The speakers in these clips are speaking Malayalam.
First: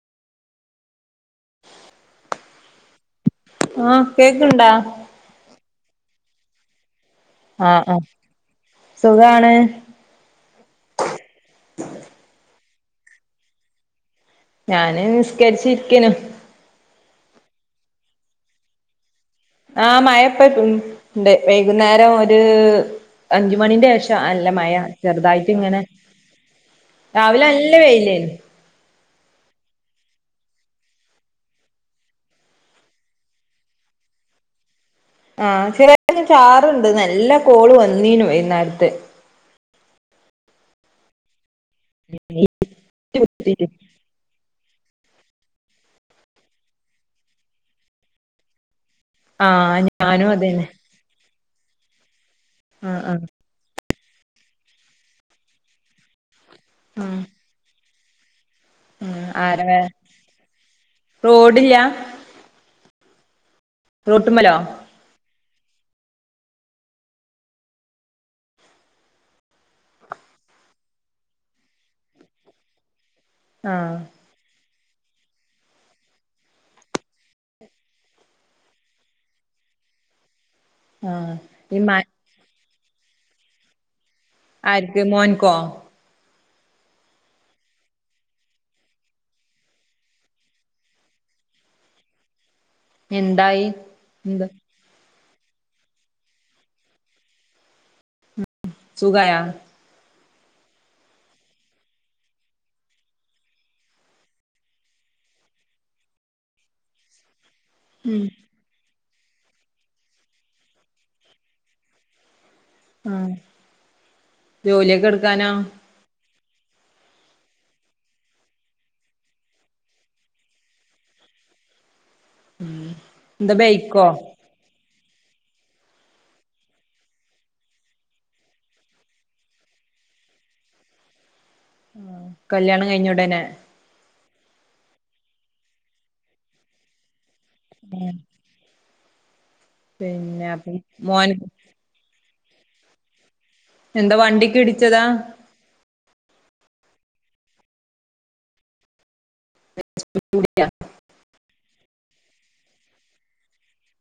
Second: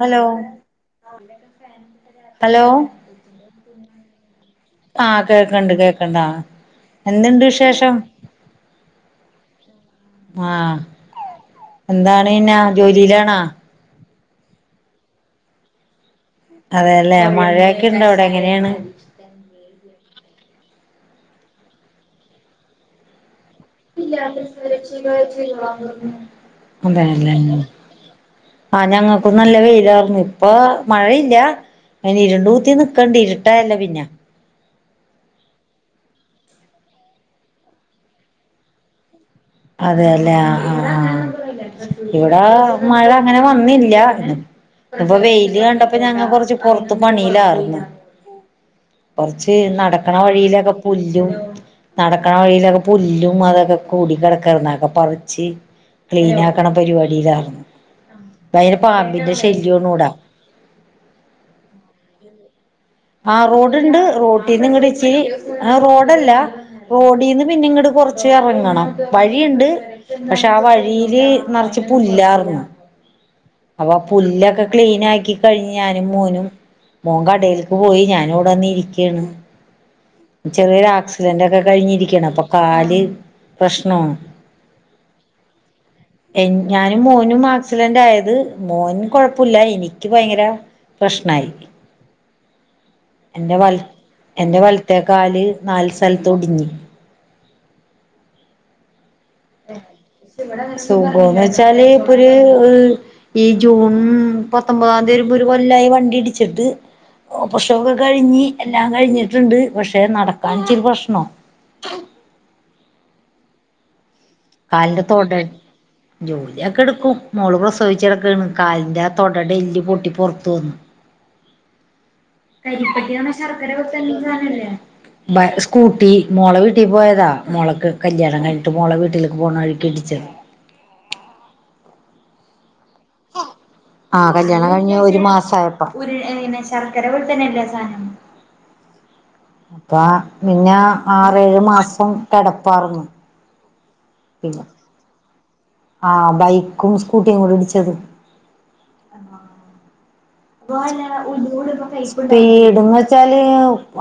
ഹലോ ഹലോ ആഹ് കേക്ക്ണ്ടാ ആഹ് കേക്കണ്ട് കേക്കണ്ട് ആഹ് ആഹ് ആഹ് സുഖാണ് ആഹ് എന്താണ് പിന്നാ ജോലീലാണാ ഞാന് നിസ്കരിച്ചിരിക്കേണ് അതെല്ലെ മഴേക്കെ ഉണ്ടോ അവിടെ എങ്ങനെയാണ് ആഹ് മയയിപ്പ ഉണ്ട് വൈകുന്നേരം ഒരു അഞ്ച് മണീന്റെ ശേഷം നല്ല മയ ചെറുതായിട്ട് ഇങ്ങനെ അതെല്ലേ രാവിലല്ല വെയിലെര്ന്ന് ആഹ് ഞങ്ങക്കും നല്ല വെയിലാർന്നു ഇപ്പ മഴയില്ല അന് ഇരുണ്ടു കുത്തി നിക്കണ്ട് ഇരുട്ടാണല്ല പിന്ന ആഹ് ചെറ്യായിട്ട് ചാറ്ണ്ട് നല്ല കോള് വന്നീനു വൈനേരത്തെ അതേല്ലേ ആഹ് ആഹ് ഇവിടെ മഴങ്ങനെ വന്നില്യ ഇപ്പൊ വെയില് കണ്ടപ്പോ ഞങ്ങ കൊറച്ച് പൊറത്ത് പണിലാർന്നു കൊർച്ച് ആഹ് നടക്കണ ഞാനും അതന്നെ വഴിലൊക്കെ പുല്ലും നടക്കണ വഴിലൊക്കെ ആഹ് ആഹ് പുല്ലും അതൊക്കെ കൂടി കെടക് കെടന്നൊക്കെ പറിച്ച് ക്ലീനാക്ക്ണ ആഹ് പരിപാടിയിലാർന്നു ഭയങ്കര ആഹ് പാമ്പിന്റെ ആരവേ ശല്യാണ് വിട റോഡില്ല ആഹ് റോഡ്ണ്ട് റോട്ടുമ്മലോ റോട്ടീന്നിങ്ങട്ടിച്ചിരി എ ഹ് റോഡല്ല റോഡീന്ന് പിന്നെ ഇങ്ങട് കൊറച്ച് എറങ്ങണം വഴിയിണ്ട് പക്ഷെ ആ വഴിയില് നർച്ച് പുല്ലാർന്നു അപ്പൊ ആഹ് പുല്ലൊക്കെ ക്ലീനാ ക്കി കഴിഞ് ഞാനും മോനും മോൻ കടേൽ പോയി ഞാനിവിടെവന്ന് ഇരിക്കേണ് ആഹ് ചെറിയൊരാക്സിഡന്റ് ഒക്കെ ഈ മ കഴിഞ്ഞിരിക്കേണ് അപ്പൊ കാല് പ്രശ്നോണ് ആർക്ക് മോൻകോ എൻ ഞാനും മോനും ആക്സിഡന്റായത്. മോൻ കൊഴപ്പുല്ല എനിക്ക് ഭയങ്കര പ്രശ്നായി എറെ എന്തായി വൽ എന്താ എന്റെ വലത്തേക്കാല് നാല് സ്ഥലത്ത് ഒടിഞ്ഞ് സുഖായ സുഖോന്ന് വെച്ചാല് ഇപ്പൊര് ഈ ഹ് ഈ ജൂൺ പത്തൊമ്പതാംതി വരുമ്പോരു കൊല്ലായി വണ്ടി ഇടിച്ചിട്ട് ഓപർക്ഷൊക്കെ കഴിഞ് എല്ലാം കഴിഞ്ഞിട്ടുണ്ട്. പക്ഷെ നടക്കാൻ ഇച്ചിരി പ്രശ്നം ഉം കാൽന്റെ തൊട ജോലിയൊക്കെ എടുക്കും, മോള് പ്രസവിച്ചെടക്കണ്, കാലിന്റെ ആ തൊടടെല്ല് പൊട്ടി പൊറത്ത് വന്നു കരിപ്പട്ടി നമ്മ എന്താ ശർക്കര ബൈക്കോ പോലെത്തന്നെ രു സാനല്ലേ ബ സ്കൂട്ടി മോളെ വീട്ടീ പോയതാ. മോളക്ക് കല്യാണം കഴിഞ്ഞിട്ട് മോളെ വീട്ടിലേക്ക് പോണ വഴിക്ക് ഇടിച്ചതാ കല്യാണം കഴിഞ്ഞഉടനെ ആഹ് കല്യാണം കഴിഞ്ഞ് ഒരു മാസായപ്പ ശർക്കര പോൽതന്നല്ലേ ആ സാനം അപ്പ പിന്നെ പിന്ന അപ്പം മോൻ ആറേഴ് മാസം കെടപ്പായിർന്നു എന്ത വണ്ടിക്ക്ടിച്ചതാ ആഹ് ബൈക്കും സ്കൂട്ടിയും കൂടി ഇടിച്ചത് [unintelligible] സ്പിട്ന്ന് വെച്ചാല്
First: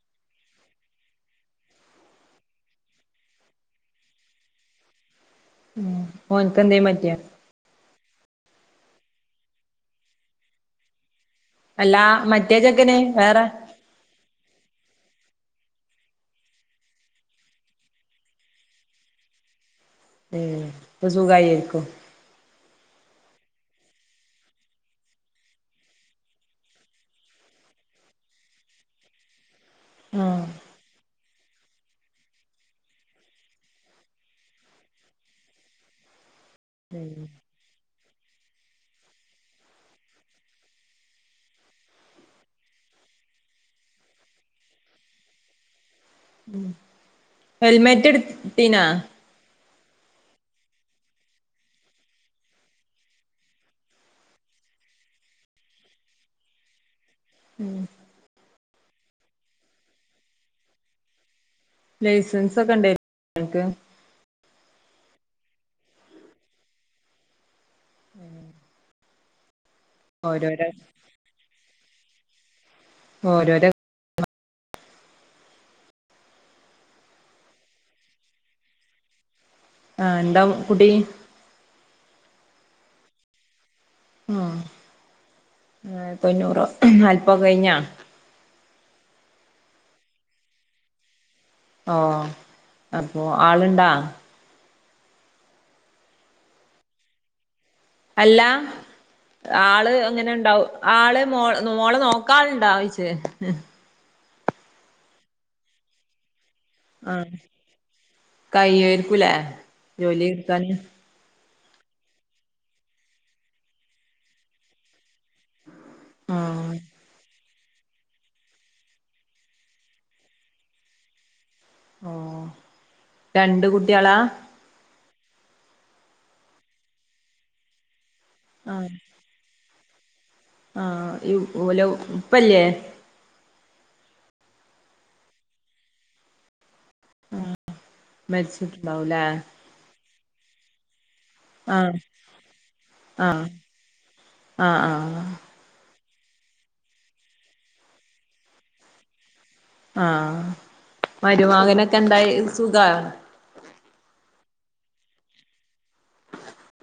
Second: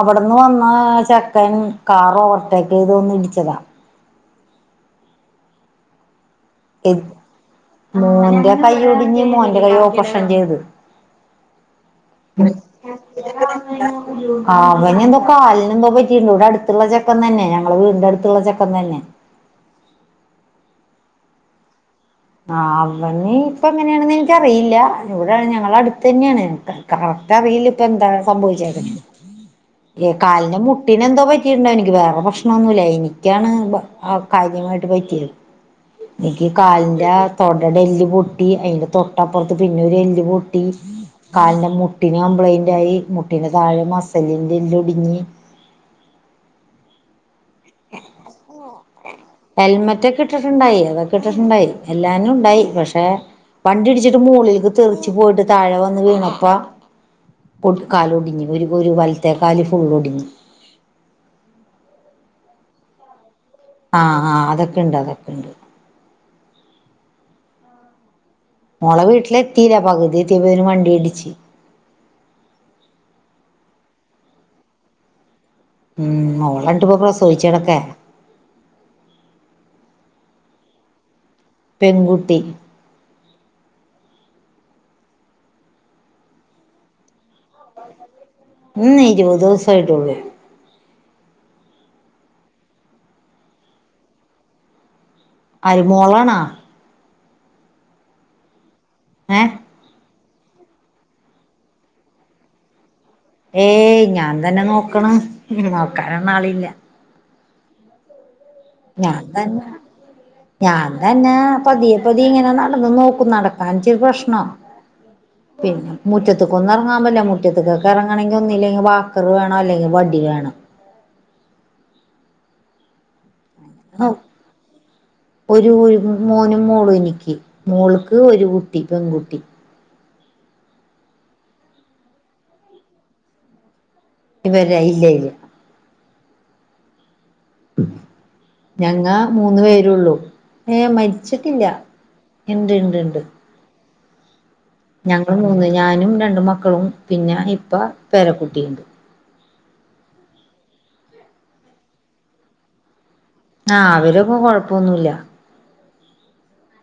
അവിടന്ന് വന്ന ചെക്കൻ കാറോവർടേക്ക് ചെയ്ത് വന്ന് ഇടിച്ചതാണ് ഓൻക്കെന്തേം പറ്റിയോ മോന്റെ കയ്യൊടിഞ്ഞ് മോന്റെ കൈ ഓപ്പറഷൻ ചെയ്ത് അല്ലാ മറ്റേ ചെക്കന് വേറെ [inaudible] അവനെന്തോ കാലിനെന്തോ പറ്റിട്ട്ണ്ട്. ഇവിടെ അടുത്തുള്ള ചെക്കൻ തന്നെ ഞങ്ങള വീടിന്റെ അടുത്തുള്ള ചെക്കൻ തന്നെ [unintelligible] ഇപ്പൊ സുഖായി ആയിരിക്കും ആഹ് അവന് ഇപ്പൊ എങ്ങനെയാണെന്ന് എനിക്കറിയില്ല ഇവിടെ ഞങ്ങള അടുത്ത് തന്നെയാണ് കറക്റ്റ് അറിയില്ല ഇപ്പ എന്താ സംഭവിച്ചേക്ക ആഹ് കാലിന് മുട്ടിനന് എന്തോ പരി കീണ്ടോ എനിക്ക് വേറെ പ്രശ്നമൊന്നുമല്ല എനിക്കാണ് കാര്യമായിട്ട് പറ്റിയത് എനിക്ക് കാലിന്റെ തൊ ഇടെ എല്ല് പൊട്ടി അയിന്റെ തൊട്ടപ്പുറത്ത് പിന്നെ ഒരു എല്ല് പൊട്ടി കാലിന്റെ മുട്ടിന് കംപ്ലൈന്റ് ആയി മുട്ടിന്റെ താഴെ മസലിൻന്റെ എല്ല് ഒടിഞ്ഞു ഉം ഹെൽമെറ്റ് എട് ഇട്ടീന ഹെൽമെറ്റൊക്കെ ഇട്ടിട്ടുണ്ടായി അതൊക്കെ ഇട്ടിട്ടുണ്ടായി എല്ലാനും ഉണ്ടായി പക്ഷെ വണ്ടി ഇടിച്ചിട്ട് മോളിലേക്ക് തെറച്ച് പോയിട്ട് താഴെ വന്ന് വീണപ്പ ഒട്കാലൊടിഞ്ഞ് ഒരു വലത്തേക്കൽ ഫുൾ ഒടിഞ്ഞ് ലൈസൻസ് ഒക്കെ ഉണ്ടായിരുന്നൊ ങ്ങക്ക് ആഹ് ആഹ് അതൊക്കെ ഉണ്ട് അതൊക്കെ ഉണ്ട് മോളെ വീട്ടില് എത്തീല പകുതി എത്തിയപ്പോതിന് ഓരോരോ വണ്ടി ഇടിച്ച് ഓരോരോ ഉം മോളാണ്ട് പോ പ്രസോദിച്ചടക്കെ ആഹ് എന്താ കുട്ടി പെൺകുട്ടി ആഹ് [unintelligible] നാല്പത്‌ കഴിഞ്ഞോ ഇന്ന് ഇരുപത് ദിവസ ആയിട്ടള്ളൂ ഓഹ് അപ്പോ ആളുണ്ടാ ആര് മോളണാ അല്ല ഏഹ് ആള് അങ്ങനെണ്ടാവ ആള് മോ മോളെ നോക്കാാനുണ്ടവിച്ച് ഏയ് ഞാൻ തന്നെ നോക്കണം നോക്കാനൊന്ന ആളില്ല ആഹ് കൈയക്കൂലേ ജോലി എടുക്കാന് അന്നെ പതിയെ പതി ഇങ്ങനെ നടന്ന് നോക്കും നടക്കാൻച്ചരി പ്രശ്നം ആ പിന്നെ ആ മുറ്റത്ത് കൊന്നിറങ്ങാൻ പല്ലേ മു [unintelligible] ക്കൊക്കെ ഇറങ്ങണമെങ്കിൽന്നില്ലെങ്കിൽ വാക്കർ വേണോ അല്ലെങ്കിൽ വടി വേണം ഓഹ് രണ്ട് കുട് ഔ ഒരു ഒരു മോനും മോളും എനിക്ക് മോൾക്ക് ഒരു കുഊട്ടി പെൺകുട്ടി ആഹ് ഈ ഓല ഉപ്പല്ലേ ഇവരെ ഇല്ലേ ഇല്ലേ ആഹ് ഞങ്ങാ മൂന്ന് പേരുള്ളൂ ഏയ് മരി ച്ചിട്ടില്ല ആ ഇണ്ട് ഇണ്ട് ഇണ്ട് ആ ആ ആ ഞങ്ങൾ മൂന്ന് ഞാനും രണ്ട മക്കളും പിന്നെ ഇപ്പ പേരക്കുട്ടിയുണ്ട് അഹ് മരുമാങ്ങനൊക്കെ എന്തായി സുഖ ആഹ് അവരക്ക കൊഴപ്പൊന്നുമല്ല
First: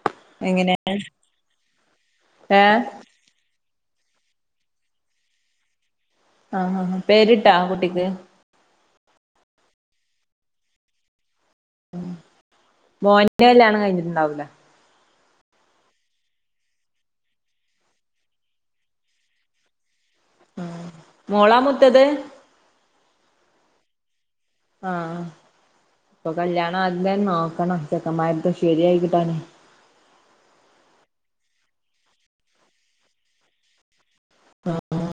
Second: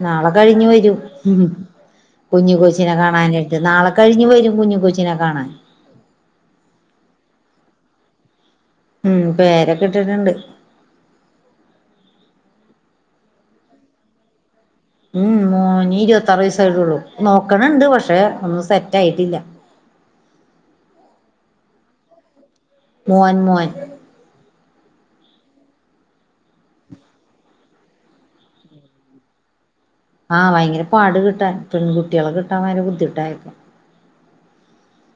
നാളെ കഴിഞ്ഞ് എങ്ങനെ വരും കുഞ്ഞി ഏ കൊച്ചിനെ കാ [unintelligible] നാളെ കഴിഞ്ഞ് വരും കുഞ്ഞ് കൊച്ചിനെ കാണാൻ ആഹ് ആഹ് ആഹ് പേരിട്ടാ കുട്ടിക്ക് ഉം, പേരൊക്കെ ഇട്ട്ട്ട്ണ്ട്. ഉം, മോന്റെ കല്ല്യാണം കഴിഞ്ഞിട്ട്ണ്ടാവൂല. ഉം മൂനി ഇരുപത്താറ് വയസ്സയിട്ടള്ളു നോക്കണിണ്ട് പക്ഷെ ഒന്നും സെറ്റ് ആയിട്ടില്ല ആഹ് മോളാ മൂത്തത് മോൻ മോൻ ആഹ ഇപ്പൊ കല്യാണം ആദ്യമെ നോക്കണം ചെക്കന്മാക്കെ ശെരിയയിക്കിട്ടാണ് ആഹ്, വയങ്കര പാട് കിട്ടാൻ പെൺകുട്ടികളെ കിട്ടാൻ വയങ്കര ബുദ്ധിട്ടായിപ്പം. ആഹ് ആഹ്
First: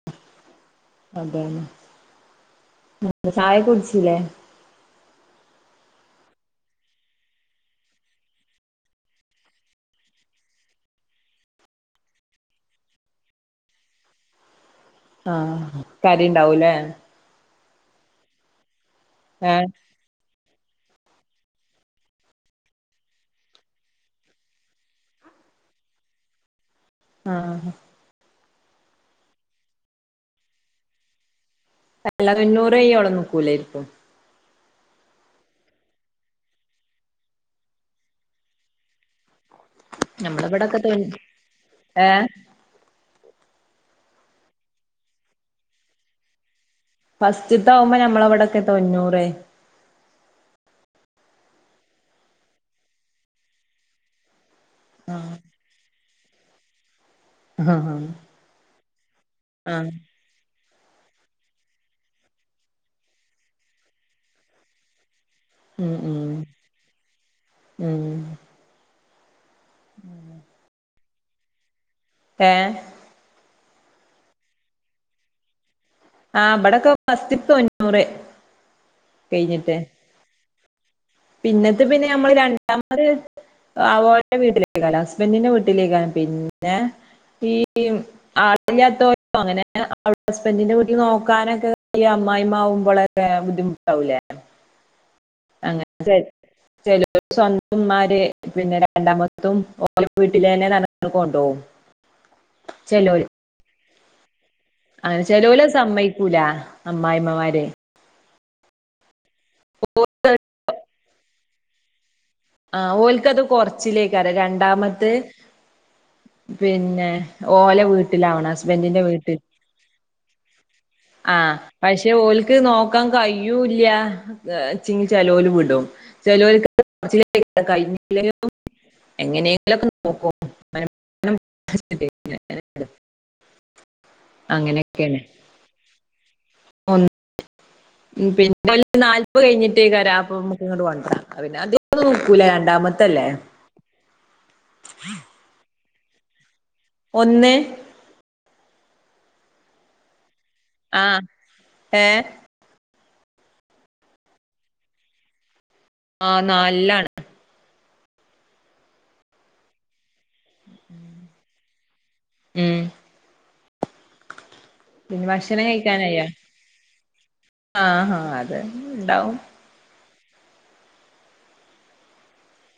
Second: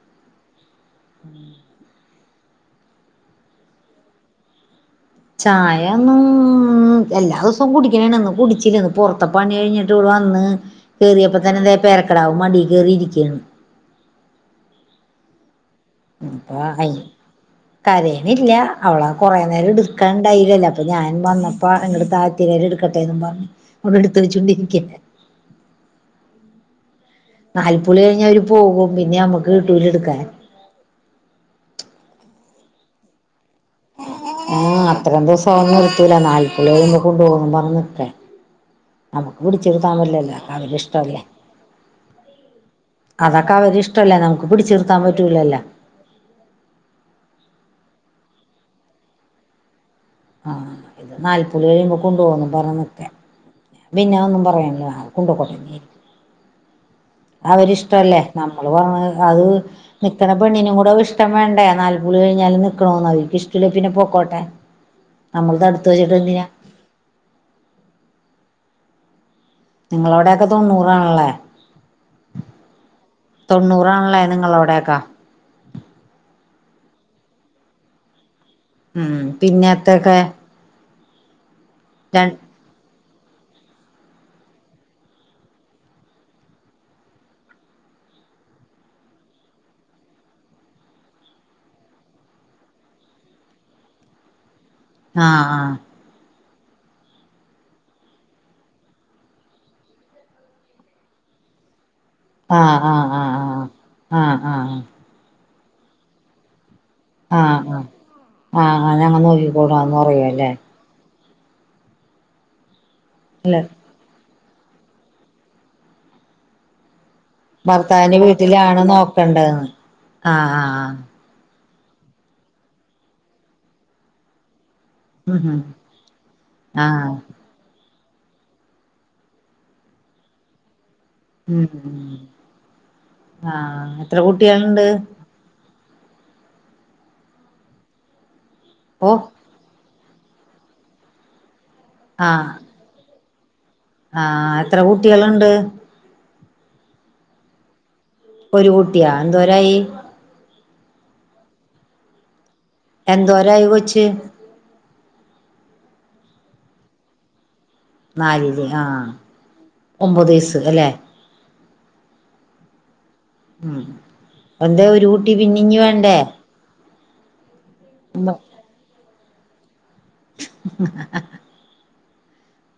അതെ ചായ കുടിച്ചില്ലേ ചായ എല്ലാ ദിവസവും കുടിക്കണ ഒന്ന് കുടിച്ചില്ലന്ന് പുൊറത്ത പണി കഴിഞ്ഞിട്ട് ഇവിടെ വന്ന് കേറിയപ്പ തന്നെ ദേ പേരക്കിടാവ് മടീ കേറിയിരിക്കയാണ് ആഹ് ഇപ്പൊ കരയുണ്ടാവൂലേ [unintelligible] കരയണില്ല അവളെ കൊറെ ഏഹ് നേരം എടുക് ക്കാൻണ്ടായില്ലല്ലോ അപ്പൊ ഞാൻ വന്നപ്പ എങ്ങട് താഴ്ത്തി ഞാൻ എടുക്കട്ടെന്നും പറഞ്ഞു ഇവിടെ എടുത്ത് വച്ചുകൊണ്ടിരിക്കയ ആഹ് നാല്പ്പുളി കഴിഞ്ഞാ അവര് പോകും പിന്നെ നമ്മുക്ക് കിട്ടൂല എടുക്കാൻ അല്ലാതെൊു [unintelligible] ന്നൂറ് അവിടെ നിക്കൂലയ്രിക്കും ആഹ അത്രയും ദിവസം ഒന്നും കിട്ടില്ല നാൽപ്പത് കഴിഞ്ഞി പോവാൻ പറഞ്ഞത്ര നമുക്ക് പിടിച്ചതാങ്ങൂലല്ലെ നമ്മളെ ഇവിടൊക്കെ തൊ അവരെഇഷ്ടവുല്ലെ ഏഹ് അതൊക്കെ അവരി ഇഷ്ടല്ലേ നമുക്ക് പിടിച്ചുിർത്താൻ പറ്റൂലല്ല ഫസ്റ്റ്ത്താവുമ്പോ ഞമ്മളവിടൊക്കെ തൊണ്ണൂറേ ആഹ് ഇത് നാൽപ്പുളി കഴിയുമ്പോ കൊണ്ടു പോകന്നും പറഞ്ഞാ നിക്ക പിന്നെ ഒന്നും പറയുന്നില്ല ആഹ് കൊണ്ടൊക്കോ ആഹ് ആവരിഷ്ടല്ലേ നമ്മള് പറ അത് ആഹ് നിക്കണ പെണ്ണിനും കൂടെ ഇഷ്ട്ടം വേണ്ടേ നാല്പ്പൂള് കഴിഞ്ഞാലും നിക്കണോന്ന് അവര്ക്ക് ഇഷ്ടില്ലേ പിന്നെ പോക്കോട്ടെ. നമ്മള് തടുത്ത് ഉം ഉം വെച്ചിട്ടെന്തിനാ ഉം നിങ്ങളവിടെയെക്കെ തൊണ്ണൂറാണല്ലേ ഏഹ് തൊണ്ണൂറാണ്ല്ലേ നിങ്ങലോടെക്കെ ആ ഇബടൊക്ക ഫസ്റ്റ്ക്ക് തൊണ്ണൂറ്. ഉം, കഴിഞ്ഞിട്ട് പിന്നേത്തൊക്കെ പിന്നത്തെ പിന്നെ നമ്മള് രണ്ടാമത് ആഹ് ഓന്റെ വീട്ടിലേക്കക്കാരം ഹസ്ബൻഡിന്റെ വീട്ടിലേക്കാരം പിന്നെ ഈ ആളില്ലാത്തോ [inaudible] അങ്ങനെ തന്നെ അവിടെ ഹസ്ബൻഡിന്റെ വീട്ടില് നോക്കാനൊക്കെ അമ്മായിമ്മാവുംമ്പോളെ തരാൻ ബുദ്ധിമുട്ടാവുല്ലെ ആഹ് ആഹ് രി ശരി [unintelligible] സ്വന്ത ഇമ്മാര് പിന്നെ രണ്ടാമത്തും ഓലെ വീട്ടിലേന്നർഞ്ഞിട്ട് കൊണ്ടോവും ആഹ് ആഹ് ചെലോല് ആഹ് ആഹ് ആഹ് ആഹ് ആഹ് അങ്ങനെ ചെലോല് സമ്മയിക്കൂല ആഹ് ആഹ് ആഹ് ആഹ് ഞങ്ങൾ നോക്കിക്കോളാന്ന് പറയും ല്ലേ ആഹ് ഓൽക്കത് അല്ലെ കൊറച്ചിലേക്കാരം രണ്ടാമത്തെ പിന്നെ ഓലെ ഭർത്താവിന്റെ വീട്ടിലാവണം വീട്ടിലാണ് ഹസ്ബൻ്റിന്റെ വീട്ടിൽ നോക്കണ്ടന്ന് ആഹ് ആഹ് പക്ഷെ ഓലക്ക് നോക്കാൻ കയൂല്ല്യാ ച്ചിങ്ങ ആഹ് ഉം ചലോല് ഉം വിടും ചെലോൽ ആഹ് [unintelligible] എങ്ങനെങ്കിലും ഒക്കെ നോക്കോ ഉം ആഹ് എത്ര കുട്ടികളുണ്ട് അങ്ങനെയൊക്കെണ് പിൻ ഇനീ ഓ നാല്പ്പ കഴിഞ്ഞിട്ട് എക്കാരം ഇങ്ങോട്ട് വണ്ട പിന്നെ അധിക തൂക്കൂല ആഹ് രണ്ടാമത്തല്ലേ ആഹ് എത്ര കുട്ട്യള്ണ്ട് ഒന്ന് ഒരു കുട്ടിയാ എന്തോരായി ആഹ് ഏഹ് എന്തോരായി കൊച്ച് ആഹ് നാൽലാണ് നാൽല്ല് ആഹ് ഒമ്പത് വയസ് അല്ലെ. ഉം ഉം എന്താ ഒരു പിന്നെ കുട്ടി ഭക്ഷണം പിന്നിഞ്ഞ് വേണ്ടേ കഴിക്കാനായോ ആഹ് ഹ അതെ ഞ്ഞ്ണ്ടാവും [inaudible]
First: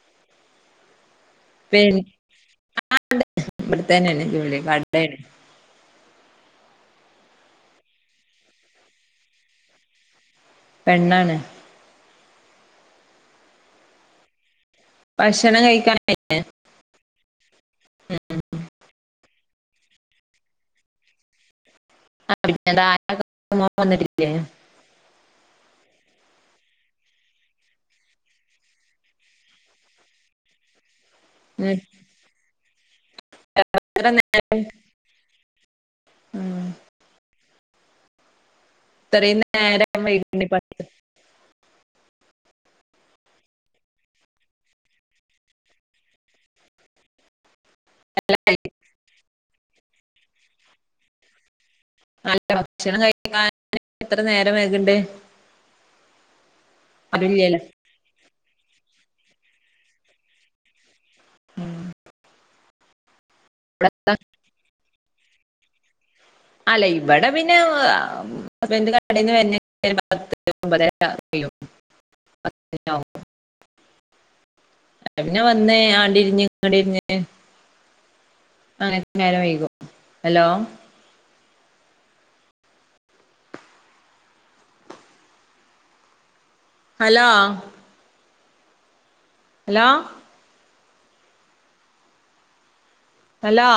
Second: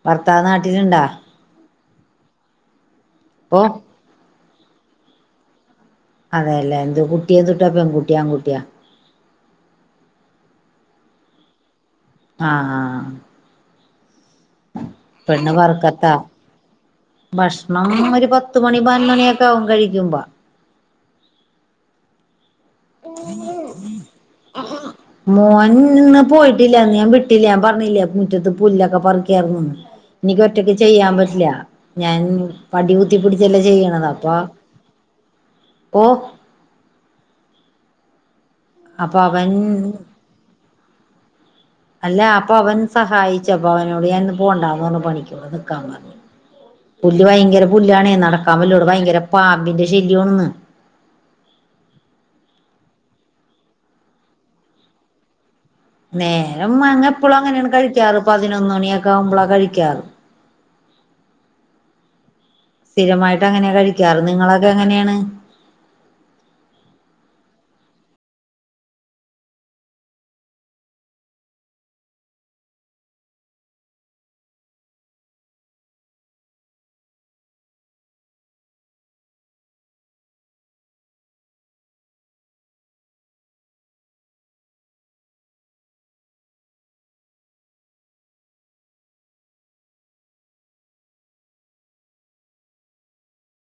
ഭർത്താവ് നാട്ടില്ണ്ടോ പിൻ ആഹ് ഓ ഇവിടത്തന്നാണ് ജോലിയ കടേണ് അതെല്ലെ എന്ത് കുട്ടിയ [unintelligible] പെൺകുട്ട്യാ ആൺകുട്ട്യാ പെണ്ണാണ്. ആഹ് ആഹ് ആഹ് പെണ്ണ് ഭക്ഷണം കഴിക്കാൻ ബർക്കത്താ ഭഷ്ണം ഒരു പത്തുമണി പൻമണിയൊക്കെ ആകും കഴിക്കുമ്പോ വന്നിട്ടില്ലേ ആഹാ മോൻ ഇന്ന് പോയിട്ടില്ലന്ന് ഞാൻ വിട്ടില്ല പറഞ്ഞില്ലേ മുറ്റത്ത് പുല്ലൊക്കെ പറിക്കിയരുന്നുന്ന് എനിക്ക് ഒറ്റക്ക് ചെയ്യാൻ പറ്റില്ല ഞാൻ പടി കുത്തിപ്പിടിച്ചല്ലേ ചെയ്യുന്നത് അപ്പൊ ഓഹ് അപ്പൊ ഇത്രയും അവൻ നേരം വൈകണ്ട് അല്ല അപ്പൊ അവൻ സഹായിച്ചപ്പൊ അവനോട് ഞാന്ന് പോണ്ടന്ന് പറന്ന് പണിക്കോവാണ്ട് നിക്കാൻ പറഞ്ഞു പുല്ല് ഭയങ്കര പുല്ലാണേ നടക്കാൻ പറ്റുന്നില്ലേ ഭയങ്കര പാമ്പിന്റെ ശല്യമാണ് അല്ല ഭക്ഷണം കഴിക്കാൻ എത്ര നേരം വേയ്കണ്ട് നേരം അ എപ്പഴും ആരുല്ലല്ലോ അങ്ങനെയാണ് കഴിക്കാറ് പതിനൊന്ന് മണിയൊക്കെ ആവുമ്പോളാ കഴിക്കാറ് [inaudible] സ്ഥിരമായിട്ട്ങ്ങനെയ ഇവിടെ കഴിക്കാറ് നിങ്ങളൊക്കെ എങ്ങനെയാണ് അല്ലേ ഇവിടെ പിന്നെ ഹസ്ബണ്ട് കടിന്ന് വരുമ്പോ പത്ത് ഒപതരകെ കയ്യും [unintelligible] പിന്നെ വന്നേ ആണ്ട് ഇരിഞ്ഞ് ഇങ്ങട്ട് ഇരിഞ്ഞ് അങ്ങനെ നേരം വൈകും ഹലോ ഹലോ ഹലോ ഹലോ